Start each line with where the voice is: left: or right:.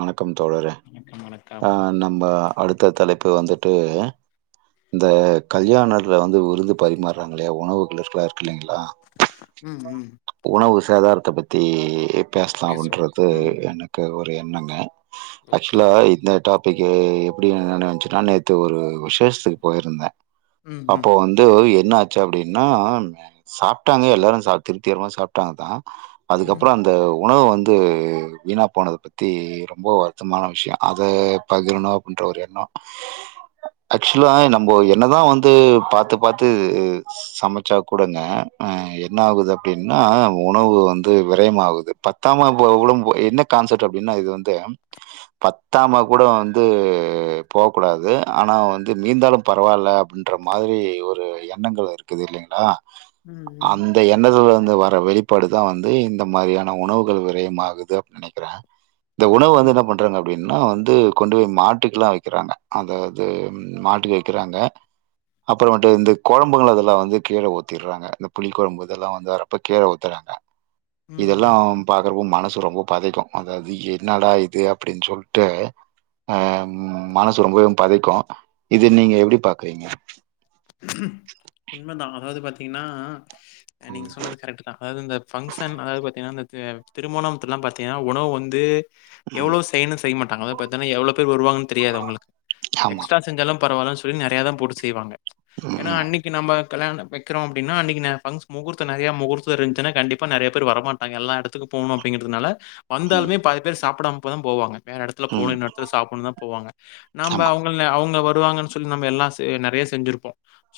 right: வணக்கம் தோழரே
left: வணக்கம் வணக்கம்
right: ஆஹ் நம்ப அடுத்த தலைப்பு வந்துட் டு இந்த கல்யாண அதுல வந்து விருந்து பரிமார்றாங்க இல்லயா உணவு [unintelligible] இல்லைங்களா
left: ம், ம்.
right: உணவு சேதாரத்த பத்தி பேசலா
left: பேசுவோம்.
right: அப்டின்றது
left: ம்.
right: எனக்கு ஒர் எண்ணங்க
left: ஓகே.
right: ஆக்சுவ்லா இந்த டாப் பிக்கு எப்டி நெனவு வந்ச்சுனா நேத்து ஒரு விசேஷ்த்துக்கு போயிருந்தே
left: ம், ம்.
right: அப்போ வந்து எ ன்னாச்சு அப்டின்னா சாப்ட்டாங்க எல்லாரு சா திருப் திகரமா சாப்ட்டாங்க தா
left: ம்,
right: அதுக்கப்ற அந்த உணவு வந்து வீணா போனத பத்தி ரொம்ப வருத்தமான விஷ்ய அத பகிரணு அப்டின்ற ஒரு எண்ணோ ஆக்சுவலா நம்போ என்னதா வந்து பாத்து பாத்து சமச்சா கூடங்க அஹ் என்னாகுது அப்டின்னா உணவு வந்து விரையமாவுது பத்தாமா போக கூடம் போ என்ன கான்செப்ட் அப்டின்னா இது வந்து பத்தாமா கூட வந்து போகக் கூடாது ஆனா வந்து மீந்தாலு பரவால்ல அப்டின்ற மாரி ஒரு எண்ணங்கள் இருக்குது இல்லைங்ளா
left: ம், ம்,
right: அந்த எண்ணத்துல வர வெளிப்பாடு தா வந்து இந்த மாரியான உணவுகள் விரயம் ஆகுது அப்டின் நெனைக்கிறே இந்த உணவு வந்து என்ன
left: ம்,
right: பண்றாங்க அப்டின்னு னா வந்து கொண்டு போய் மாட்டுக்லா வெக்கிறாங்க அதாவ்து மாட்டுக்கு வெக்கிறாங்க அப்பறமேட்டு இந்த கொழம்புங்கள் அதெல்லா வந்து கீழ ஊத்திர்றாங்க இந்த புளி கொழம்பு இதெல்லா வந்து வேர இப்ப கீழ ஊத்துறாங்க
left: ம், ம்.
right: இதெல்லாம் பாக் கறவும் மனசு ரொம்ப பதைக்கு அதாவ்து என்னடா இது அப்டின் சொல்ட்டு அஹ் மனசு ரொம்பவு பதைக்கு இத நீங்க எப்டி பாக்குறீங்க
left: டினா அஹ் நீங்க
right: ம்,
left: சொன்னது கரெக்ட்டு தா அதாவ்து இந்த ஃபங்க்ஷன் அதாவ்து பாத்தீங்னா அந்த திம் திருமணம்த்துலா பாத்திங்கனா உணவு வந்து
right: ம்,
left: எவ்ளோ செய்ணு செய் மாட் டாங்கவே பாத்தன எவ்ளோ பேர் வருவாங்கன் தெரியாது அவ்ங்களுக்கு
right: ஆமா.
left: எக்ஸ்ட்ரா செஞ்சாலும் பரவால்லன் சொல்லி நெறையா தா போட்டு செய்வாங்க
right: ம்,
left: ஏனா
right: ம்,
left: அன்னிக்கு நம்ப கல்யாணம் வெக்றோ அப்டின்னா அன்னிக்கு நா பங்ஸ் முகூர்த்த நறைய முகூர்த்தோ இருந்துச்ன்னா கண்டிப்பா நறையா பேர் வரமாட்டாங்க எல்லா எடத்துக்கு போணு அப்டிங்கறதுனால
right: ம்,
left: வந்தாலுமே பாதி பேர் சாப்டாம இப்போத போவாங்க வேற எடத்துல போணு
right: ம்,
left: இன்னோர் எடத்துல சாப்டணு தா போவாங்க நம்ம
right: ஆமா.
left: அவுங்ல அவுங்க டுவாங்கன் சொல்லி நம்ம எல்லா நெறைய செஞ்சிருப்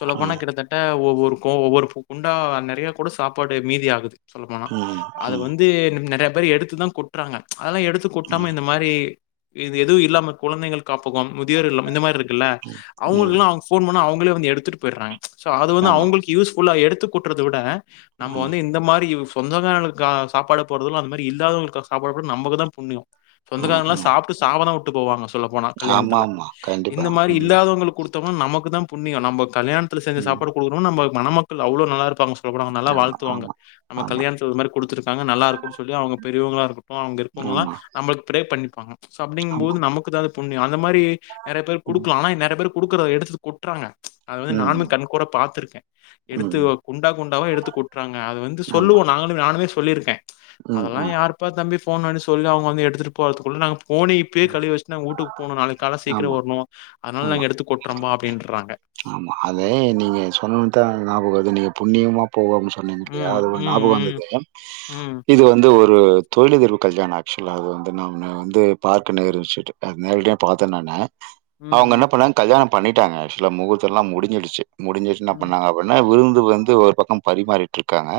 left: சொல்ல போனா
right: ம்,
left: கிட்டத்தட்ட ஒ ஒருக்கோ ஒவ்வொரு பு குண்டா நறைய கூட சாப்பாடு மீதி ஆகுது சொல்ல போனா
right: ம்,
left: அது
right: ம்,
left: வந்து நறைய ந்த மாறி எடுத்துதா கொட்றாங்க அதெல்லா எடுத்து கொட்டாம
right: ம்,
left: இந்த மாரி இது எதுவு இல்லாம குழந்தைகள் காப்பகம் முதியோர் இல்லம் இந்த மாரி இருக்குல
right: ம், ம்,
left: அவுங்களுக்குல்லா அவுங்க போன் பண்ணா அ ங்களே வந்து எடுத்துட்டு போயிறாங்க சோ அது வந்து
right: ஆமா.
left: அவுங்ளுக்கு யூஸ்ஃபுல்லா எடுத் து கொட்றத விட நம்ம
right: ம்,
left: வந்து இந்த மாரி சொந்தக்காரனுங்ளுக்க சாப்பாடு போடுறதல அந்த மாரி இல்லாதவளுக்கு சாப்பாடு போட்டா நமக்கு தா புண்ணியோ
right: ம்,
left: சொந்தக்காரலா
right: ம்.
left: சாப்ட்டு சாபந்தா விட்டு டு போவாங்க சா சொல்ல போனா கல்யாணத்துல
right: ஆமாமா. கண்டிப்பா.
left: இந்த மாரி
right: ம்,
left: இல்லாதவங்களுக்கு குடு தொம்னா நமக்கு தா புண்ணியோ நம்போ கல்யாணத்துல செஞ்ச
right: ம்.
left: சாப்பாடு குடுக்கணு நம்ம மண மக்கள் அவ்ளோ நல்லா இருப்பாங்க சொல்ல போனா அவங்க நல்லா
right: ஆமா,
left: வாழ்த்துவாங்க
right: ஆமா,
left: நம்ம
right: ஆமா,
left: கல்யாணத்துல இந்த மாரி குடுத்திருக்காங்க நல்லா இருக்குன் சொல்லி அவங்க பெரியவங்களா போ அங்க இருக்கவங்ல்லா
right: ஆமா,
left: நம்மளுக்கு ப்ரே பண்ணி [unintelligible] சோ
right: ஆமா.
left: அப்படிங்போது நமக்கு தாது புண்ணியா அந்த மாரி நெறைய பேர்
right: ம்,
left: குடுக்கலா ஆனா நெறைய பேருக் குடுக்குறத எடுத்து கொட் ட்ராங்க அதது நானுமே
right: ம்,
left: கண்கூட பாத்துருக்கே
right: ம்,
left: எடுத்து
right: ம்.
left: குண்டா குண்டாவா எடுத்து கொட்டுறாங்க அது வந்து
right: ஆமா.
left: சொல்லுவோ நாங்களு நானுமே சொல்லியிருக்கே
right: ம்,
left: அதெல்லா
right: ம்.
left: யாருப்பா தம்பி ஃபோன் பண்ணி சொல்ல அவுக வந்து எடுதுட்டு போறதுக்குள்ள நாங் ஃபோன இப்பே கழுவி வெச்சுட்டு நாங்க ஊட்டுக்கு போனோ நாளைக்கு கால்ல சீக்கிர
right: ஆமா,
left: வருனோமா அதனால
right: ஆமா,
left: நாங்க எடுத்து கொட்றோம்பா அப்டின்று
right: ஆமா அதே நீங்க சொன்னுன்தா ஞாபக வருது நீங்க புண்ணியமா போகம்ன்னு சொன்னீங்க இல்லையா
left: ம்,
right: அது ஒரு
left: ம்,
right: ஞாபகம்
left: ம்,
right: வந்தது
left: ம்,
right: இது வந்து ஒரு ஒரு தொழிலதிர்வு கல்யாண ஆக்சுவலா அது வந்து நா நா வந்து பார்க்க நேரு விசிட்டு நேரடியா பாத்தே நானே அவுங்க
left: ம்,
right: என்னா பண்ணாங்க கல்யாணம் பண்ணிட்டாங்க ஆக்சுவலா முகூர்த்தல்லா முடிஞ்சிடுச்சு முடிஞ்சிர்சு என்னா
left: ம்,
right: பண்ணாங்க அப்டின்னா விருந்து து வந்து ஒரு பக்கம் பரிமாறிட்டுருக்காங்க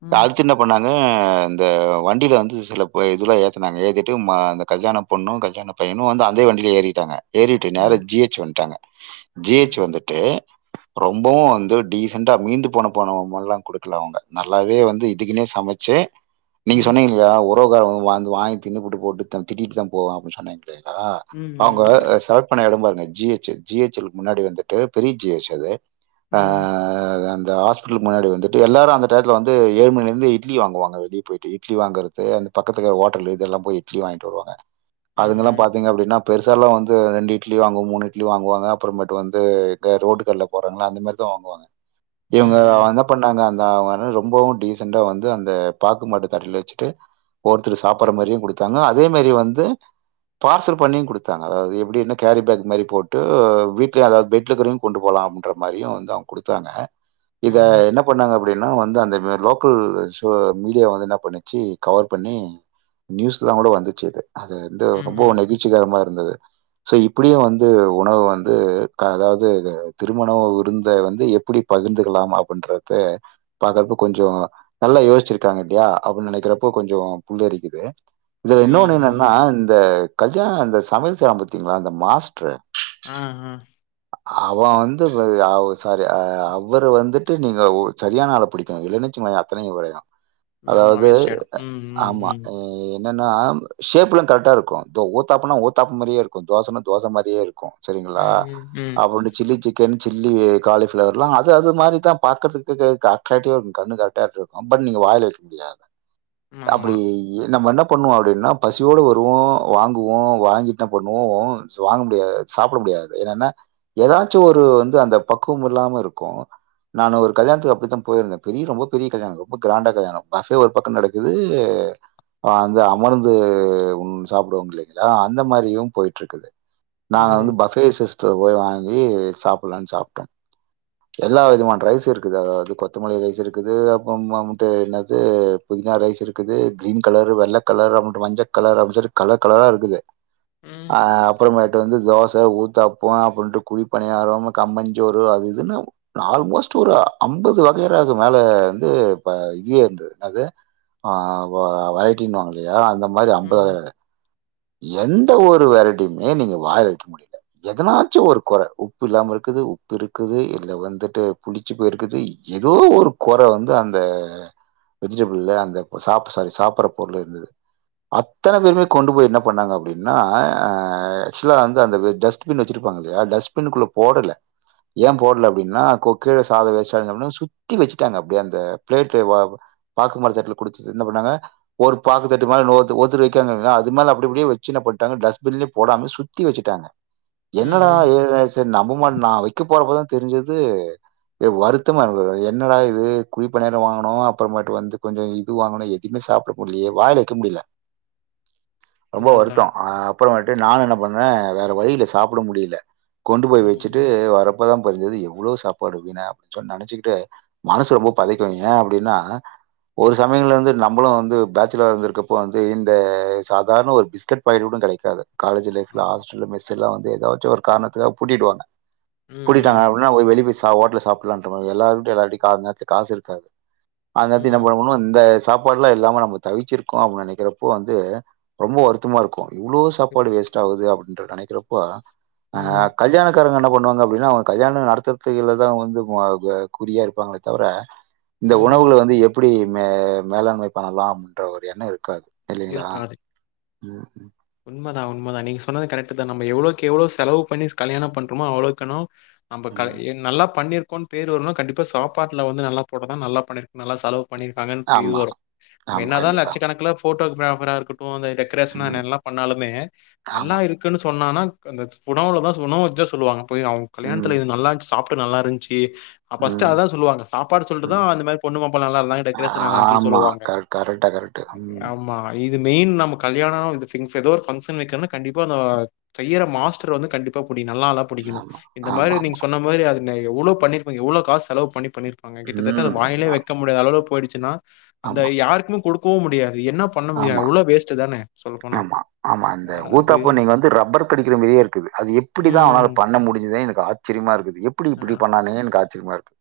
left: ம்,
right: அடுத்து என்ன பண்ணாங்க என்னாங்கே இந்த வண்டில வந்து சில ப இதுலா ஏத்துனாங்க ஏத்திட்டு மா அந்த கல்யாண பொண்ணு கல்யாண பையனு அந்து அதே வண்டில ஏறிட்டாங்க ஏறிட்டு நேரா
left: ம், ம்,
right: ஜி ஹெச் வந்ட்டாங்க ஜி ஹச்
left: ம்,
right: வந்துட்டு ரொம்பவோ வந்து டீசண்டா மீந்து போன போனவ மார்லா குடுக்கல அவுங்க நல்லாவே வந்து இதுக்கினே சமைச்ச நீங்க
left: ம்,
right: சொன்னீங்க இல்லியா ஒரு புரோகிராவனுக வந்து வாங்கி தின்னுபுட்டு போட்டு தானு திட்டிட்டுதா போவே அப்பின் சொன்னே டேங்ளா
left: ம், ம்,
right: அவுங்க செலக்ட் பண்ண எடோ பருங்க ஜி எச் சு ஜி எச் முன்னாடி வந்துட்டு பெரிய ஜி எச் அது ஆ அந் தா ஹாஸ்பிட்டல் முன்னாடி வந்துட்டு எல்லாரோ அந்த டையத்துல வந்து ஏழு மணில இந்து இட்லி வாங்குவாங்க வெளிய போயிட்டு இட்லி வாங்குறது அந்த பக்கத்துக ஹோட்டலு இதெல்லா போயி இட்லி வாங்கிட்டு வருவாங்க அதுங்கெல்லா
left: ம்,
right: பாத்தீங்க அப்டினா பெருசாலா வந்து ரெண்டு இட்லி வாங்குவு மூணு இட்லி வாங்குவாங்க அப்றமேட்டு வந்து க ரோட்டு கட்ல போறாங்கள அந்த மாரிதா வாங்குவாங்க இவுங்க வ என்ன பண்ணாங்க அந் நா வரே ரொம்பவு டீசண்டா வந்து அந்த பாக்கு மட்ட தட்ல வெச்சுட்டு ஒருத்தரு சாப்பற மாரியு குடு தாங்கோ அதே மாரி வந்து பார்சல் பண்ணியு குடுத்தாங்க அதாவது எப்டி என்ன கேரி பேக் மாரி போட்டு வீட்டு அதாவது பெட்ல இருக்கரவு கொண்டு போலா அப்டின்ற மாரியு வந்து அவுங்க கொடுத்தாங்க இத என்ன பண்ணாங்க அப் டினா வந்து அந்த மாரி லோக்கல் ஷோ மீடியா வந்து என்னா பண்ணிச்சு கவர் பண்ணி நியூஸ் லா கூட வந்துச்சு அது அது வந்து
left: ம்,
right: ரொம்ப நெகிழ்ச்சிகரமா இரு இர்ந்தது ச இப்டியு வந்து உணவு வந்து அதாவ்து திருமணொ விருந்த வந்து எப்டி பகிர்ந்துகலாம் அப்டின்றத பாக்குறப்ப கொஞ்சொ நல்லா யோசிச்சிருகாங்கல்லயா அப்டினு நெனக்கிறப்போ கொஞ்சொ புள்ளரிக்குது இதுல
left: ம்,
right: இன்னொன்னு என்னனா
left: ம்,
right: இந்த கஜானந்த சமையல் செய்வாங்க பாத்தீங்களா இந்த மாஸ்ட்ரு
left: ஆ ஆ
right: அவ வந்து அவ் சாரி அவரு வந்துட்டு நீங்க செரியான ஆள புடிக்கணு இல்லனூச்சுகோயே அத்தனயூ போயிரூ
left: ஆமா
right: அதாவ்து
left: வேஸ்ட் ஆயிடும். ம்,
right: ஆமா
left: ம்,
right: இ என்னனா ஷேப்லா கரெக்டா இருக்கூ ஊத்தாப்புனா ஊத்தாப்பு மாரியே இருக்கூ தோசனா தோச‌ மாரியே இருக்கூ செரிங்களா
left: ம், ம், ம், ம்,
right: அபண்டு சில்லி சிக்கன் சில்லி காலிஃபிளவர்லா அது அது மாரிதா பாக்றதுக்கு க அட்ராக்டிவா இருக்கூ கண்ணு கரெக்டா இழுக்கூ பட் நீங்க வாயில வெக் முடியாது
left: ஆமா.
right: அப்டி நம்ம என்னப் பண்ணுவாடினா பசியோடு வருவோ வாங்குவோ வாங்கிட்ட பண்ணுவோ ஸ்வாங்க முடியாது சாப்ட முடியாது என்னனா ஏதாச்சு ஒரு வந்து அந்த பக்கும் இல்லாம இருக்கு நானு ஒரு கல்யாண்த்துகு அப்டிதா‌‌ போயிருந்தே பெரிய ரொம்ப பெரிய கல்யாணொ ரொம்ப க்ராண்டா கல்யாணொ பஃபே ஒரு பக்கோ நடக்குது ஆ ந்து அமர்ந்து உண் சாப்டுவாங்கிலிங்ளா அந்த மாரியு போயிட்ருக்குது நாங்க
left: ம்,
right: வந்து
left: ம்,
right: பஃபே சிஸ் தொ போய் வாங்கி சாப்லான் சாப்டே எல்லா வகையுமான் ரைஸு இருக்குது அதாது கொத்தமல்லி ரைஸுருக்குது அப்பம் மம்டே என்னது புதினா ரைஸுருக்குது க்ரீன் கலரு வெள்ள கலர் அம்டு மஞ்ச கலரு அப்டினு சொல்லி கலர் கலரா இருக்குது
left: ம்,
right: அ அப்றமேட் டு வந்து தோச ஊத்தாப்போ அப்றன்ட்டு குழி பணியாரோ கம்பஞ்சோறு அது இதுனு ஆல்மோஸ்ட் ஒரு அம்பது வகையறாகு மேல வந்து ப இதிலே இருந்தது என்னது ஆ ல வைகிங் வாங்கலியா‌ அந்தப் மாரி அம்பது
left: ம்,
right: என் த ஒரு வெரைட்டியுமே நீங்க வாய்ல வெக்க முடியல எதனாச்சு ஒரு கொற உப்பில்லாம இருக்குது உப்பிருக்குது இல்ல வந்துட்டு புளிச்சு போயிருக்குது ஏதோ ஒரு கொற வந்து அந்த வெஜிடபுள்ல அந்த சாப் சாரி சாப்றப் பொருள் இருந்தது அத்தன பேருமே கொண்டு போய் என்ன பண்ணாங்க அப்டினா ஆ ஆக்சுவலா வந்து அந்த டஸ்ட்பின் வச்சிருப்பாங்கலையா டஸ்டபினுக்குள்ள போடல ஏ போடல அப்டினா கொ கீழ [unintelligible] சுத்தி வெச்சுட்டாங்க அப்டி அந்த பிளேட்டு பாக்குமர தட்ல குடுத் என்ன பண்ணாங்க ஒரு பாக்குதட்டு மாரி இன்னோர்த் ஒருத்தர் வெக்காங்க அது மேல அப்டப்டியே வெச்சு என்ன பண்டாங்க டஸ்ட்பின்லேய போடாம சுத்தி வெச்சுட்டாங்க என்னடா
left: ம்,
right: எதாய்ச்சு நம்ம பண்ணா வெக்க போறப்போ தெரிஞ்சுது வருத்தமா இருந்தது என்னடா இது குழி பணியாரொ வாங்குனோ அப்றமேட்டு வந்து கொஞ்சொ இது வாங்குனோ எதுமே சாப்டப் முடிலியே வாய்ல வெக்க முடில ரொம்ப
left: அதான்
right: வருத்தோ
left: அதான்.
right: அப்றோ வன்ட்டு நாங்கென்ன பண் ணே வேற வழியில்ல சாப்ட முடில கொண்டு போய் வெச்சுட்டு
left: ம்,
right: வரப் போ தா புரிஞ்சிது எவ்ளோ சாப்பாடு வீணாய் அப் சொ நனைச்சிக்கிட்டே மனசு ரொம்ப பதைக்கோ ஏ அப்டின்னா ஒரு சமயங்களல வந்து நம்மளூ வந்து பேச்சுலரா இருந்திருக்கப்போ வந்து இந்த சாதாரண ஒரு பிஸ்கெட் பாக்கெட் கூட கெடைக்காது காலேஜ் லைஃப்ல
left: ஆமா.
right: ஹாஸ்டல மெஸ் எல்லா ஏதாச்சுஒரு காரணத்துக்காக பூட்டிடுவாங்க
left: ம்,
right: பூட்டிட்டாங்க
left: ம்.
right: அப்டின்னா போய் வெளி போய் ஸ் தா ஓட்டல்ல சாப்பிடலான்ற மா எல்லாருட்டூ எல்லார்டயூ கா நேத்து காசு இருக்காது அந்தத்தி என்ன
left: ம்.
right: பண்ணோம்னா இந்த ஸ் சாப்பாட்லா இல்லாம நம்ளுக் தவிச்சிருக்கு அப்படின் நெனைக்கிறப்போ வந்து ரொம்போ வருத்தமா இருக்கு இவ்ளோ சாப்பாடு
left: இருக்கும்.
right: வேஸ்டாகுதே அப்டி என்று நெனைக்குறப்பா
left: ம்,
right: ஆஹ் கல்யாண காரங்க என்ன பண்ணுவாங்க அப்படின்னா அவங்க கல்யாணம் நடத்துறதுக்கிலதா வந்து மொ அ குறியா இருப்பாங்களே தவிர இந்த
left: ம்.
right: உணவுகள வந்து எப்புடி மே மேலாண்மை பண்ணலாம் ன்ற ஒரு எண்ண இருக்காது இல்லைங்களா உம் ம்
left: உண்மதா உண்தா நீங்க சொன்னது கரெக்டதா நம்ம எவ்ளோக் எவ்ளோ செலவு பண்ணி கல்யாண பண்றமோ அவ்ளோக்காணு நம்ப கல்
right: ம்.
left: நல்லா பண்ணிருக் கொன் பேர் வர்னு கண்டிப்பா சாப்பாட்டுல வந்து நல்லா போட்டாதா நல்லா பண்ணிருக்கு நல்லா செலவு பண்ணிருக்காங்கன்ட்டு இது
right: ஆமா,
left: வரு நம்ம
right: ஆமா.
left: என்னதா
right: கண்டிப்பா.
left: லட்சக்கணக்குல ஃபோட்டோகிராபர இருக்கட் டு அந்த டெக்கரேஷனன்
right: ம்.
left: எல்லா லுமே நல்லா
right: ஆமா.
left: இருக்குன்னு சொ சொன்னானா அந்த உணவுலதா சொ உணவு வச்சுதா சொல்லுவாங்க போய் அவங்க
right: ம்,
left: கல்யாணத்துல இது நல்லா இருஞ்சு சாப் ப்ப நல்லா இருந்ச்சு கி அ ஃபஸ்ட்
right: ம்,
left: அதா சொல்லுவாங்க சாப்பாடு சொல்ட்டுதா
right: ம்.
left: அந்தமாரி பொண்ணு மாப்ள நல்லா இருந்தாங்க டெக்கரேஷன் நல்லா இருந்துச்சுன்னு
right: ஆமா.
left: சொல்லுவாங்க
right: கரெக்ட் கரெக்ட்டா கரெக்ட்டு. ம்.
left: ஆமா இ இது மெயின் நம்ம கல்யாணொ இது திங்ஸ் எதோ ஒரு பங்ஷன் வைக்கன்னா கண்டிப்பா அந்த செய்யற மாஸ்டர் வந்து கண்டிப்பா புடி நல்ல ஆளா புடிக்கனு
right: ஆமா,
left: இந்த மாதிரி நீங்க
right: ஆமாமா.
left: சொன்ன மாதிரி அது ன்ன எவ்ளோ பண்ணிருக்கிங் எவ்ளோ காசு செலவு பண்ணி பண்ணிருப்பாங்க கிட்டத்தட்ட அத
right: ம்.
left: வாயிலே
right: ஆ-
left: வெக்க முடியாத அளோளொ போயிடு சுனா அந்த
right: ஆமா,
left: யாருக்குமே குடுக் கோவ் முடியாது அது என்ன பண்ண முடியு அவ்ளோ வேஸ்ட் தானே சொல்லப்போனா
right: மா ஆமா அந்த
left: அது
right: ஊத்தாப்போ நீங்க வந்து ரப்பர் கடிக்கிற மாரியே இருக்குது அது எப்புடிதா
left: ம்.
right: அவனால பண்ண முடிஞ்சிதே எனக்கு ஆச் ச்சரியமா இருக்குது எப்புடி
left: அ
right: இப்புடி பண்ணானங்கன்னு காத் சிரியமாருக்கு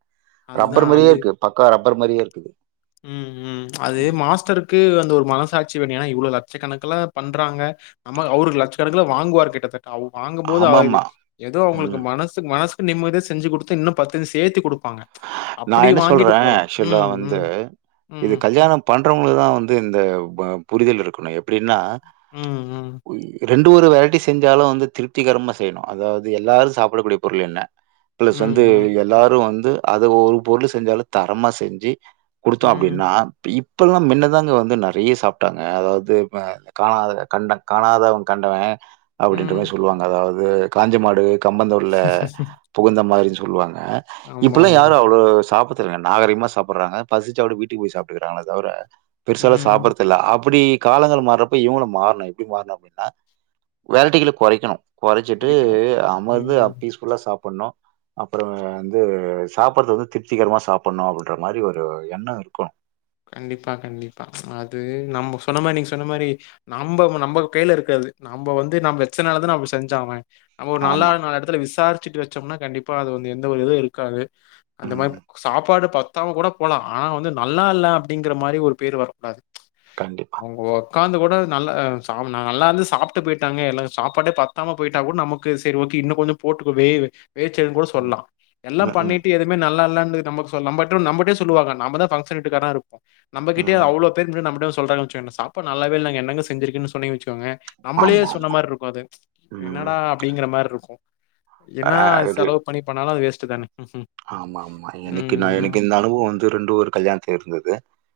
right: ரப்பர்
left: அதுதான்
right: மாரியே
left: அது.
right: இருக்கு பக்கா ரப் பர் மாரியே இருக்குது
left: ம் ம் அது
right: ம்.
left: மாஸ்டருக்கு அந்த ஒரு மனசாட் ச்சி வேனு ஏனா இவ்ளோ லட்சக்கணக்குல பண்றாங்க அம்மா அவுரு லட்சக்கணக்குல வாங்குவார் கிட்டத்தட் ட்வ் வாங்கும் போது அவருக்கு
right: ஆமாமா.
left: ஏதோ அவங்களுக்கு
right: ம்.
left: மனசுக்கு மனசு ம் நிம்மதியா செஞ்சி குடுத்து இன்னு பத்து சேத்தி குடுப் பாங்க அப்புடி
right: நான் என்ன
left: வாங்கிட்டு
right: சொல்றேன்,
left: போலா
right: ஆக்சுவலா
left: ம்
right: வந்து
left: ம்
right: இது
left: ம்,
right: கல்யாணோ பண் பண்றவங்களுக்கு தா வந்து இந்த ப புரிதல் இருக்கணு எப்புடின்னா
left: ம், ம்,
right: உய்யு ரெண்டு ஒரு வெரைட்டி செஞ்சாலு வந்து திருப்திகரமா செய்ணு அதாவ்து எல்லாரு சாப்டக்கூடிய பொருள் என்ன
left: ம்,
right: ப்ளஸ் வந்து
left: ம்,
right: எல்லாரு வந் அத ஒரு பொருள் செஞ்சாலு தரமா செஞ்சி குடுத்தோ அப்டின்னா
left: ம்,
right: அப்பல்லா மின்னதாங்க வந்து நெறைய சாப்ட்டாங்க அதாவ்து ம காணாத கண்ட காணாதவ கண்டவ அப்டின்ற மாரி
left: ம்.
right: சொல்லுவாங்க அதாவ் து காஞ்ச மாடு கம்பந்தூர்ல புகுந்த மாரின் சொல்லுவாங்க இப்பல்லா
left: ஆமாமா.
right: யாரு அவ்ளோ சாப் [unintelligible] நாகரிகமா சாப்புர்றாங்க பசிச்சாக்கூட வீட்டுக்கு போய் சாப்ட்டுக்குறாங்களே தவிர பெருசால்லா
left: ம்.
right: சாப்புர்றதில்ல அப்டி காலங்கள் மாறப்ப இவங்களு மாற்ணு எப்டி மாற்ணு அப்டின்னா வெரைட்டிகள கொறைக்கணு கொறச்சிட்டு
left: குறைக்கணும்.
right: அமர்ந்து அ
left: ம்.
right: பீஸ்ஃபுல்லா சாப் பண்ணோ அப்பறோ அ வந்து சாப்படுறது வந்து திருப்திகரமா சாப்படணும் அப்டின்ற மாரி ஒரு எண்ணம் இருக்கும்
left: கண்டிப்பா கண்டிப்பா அது நம்ப சொன்ன மாரி நீங்க சொன்ன மாரி நம்ப நம்ப கையில இருக்காது நம்ப வந்து நம்ம வச்சனாலதான் அப்டி செஞ்சா அவன் நம்ம ஒரு நல்லா
right: ஆமா
left: நாலு எடத்துல விசாரி ச்சிட்டு வச்சம்னா கண்டிப்பா அது வந்து எந்த ஒரு இதுவு இருக்காது அந்த மாரி
right: ம்
left: சாப்பாடு பத்தாம கூட போலா ஆனா வந்து நல்லால்ல அப்டிங்கற மாரி ஒரு பேர் வரக்கூடாது
right: கண்டிப்பா
left: அவுங்க உக்காந்து கூட நல்லா நல்லா இருந்து சாப்ட்டு போயிட்டாங்க எனக்கு சாப்பாட்டே பத்தாம போயிட்டா கூட நமக்கு சரி ஓகே இன்னும் கொஞ்சம் போட்டுக்கவே பேச்சு கூட
right: ம்
left: சொல்லலாம்
right: ம்
left: எல்லாம்
right: ம்
left: பண்ணிட்டு எதுவுமே நல்லா இல்ல நம்பட்டே நம்பட்டே சொல்லுவாங்க நம்பதான் பங்கசன் வீட்டுக்காரனா இருப்போம் நம்பகிட்டயே
right: ம்
left: அவ்வளோ பேர் [unintelligible] சொல்றாங்கனு வச்சுகங்க சாப்டு நல்லாவே இல்லங்க என்னங்க செஞ்சிருக்கிங்கனு சொன்னீங்கினு வெச்சுக்கோங்க நம்பளே
right: ஆமா ஆமா
left: சொன்ன மாரி இருக்கும் அது
right: ம்
left: என்னடா அப்புடிங்கிற மாரி இருக்கும்
right: அ
left: என்ன தா
right: இது
left: செலவு பண்ணி பண்ணாலும் அது வேஸ்ட் ச்சு தானே
right: ஆமா ஆமா
left: ம்,
right: எனக்கு நா
left: ம்.
right: எனக்கு இந்த அனுபவம் வந்து ரெண்டு ஒரு கல்யாணத்துல இருக் இருந்துது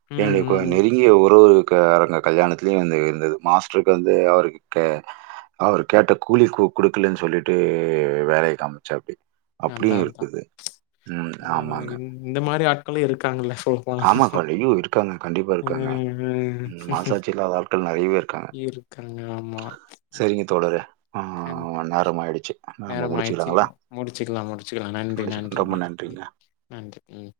left: ம்,
right: என்னுடைய
left: ம்.
right: [unintelligible]
left: ம்.
right: நெருங்கிய உறவு காரங்க கல்யாணத்துலயூ வந்து இருந்துது மாஸ்டருக்கு வந்து அவருக்கு அவரு கேட்ட கூலி கு குடுக்கலன்னு சொல்லீட்டு வேலைய காம்ச்சாபடி அப்டியூ
left: அதான் அதான்.
right: இருக்குது ம் ஆமாங்க
left: ந்த மாரி ஆட்களும் இருக்காங்கள
right: ஆமா காலியு இருக்காங்க கண்டிப்பா
left: ம்,
right: இருக்காங்க
left: ம்.
right: ம் மனசாட்சி இல்லாத ஆட்கள் நறையவே இருக்காங்க
left: இருக்காங்க.
right: சரிங்க தோழரே ஆ
left: கன்
right: நேரம் ஆயிடுச்சு. நம்ம
left: நேரம் ஆயிடுச்சி
right: முடிச்சுக்கலாங்களா?
left: முடிச்சுக்கலா முடிச்சுக்கலா நன்றி
right: முடிச்சுக்கலாம். ரொம்ப
left: நன்றிங்க ம் நன்றி ம்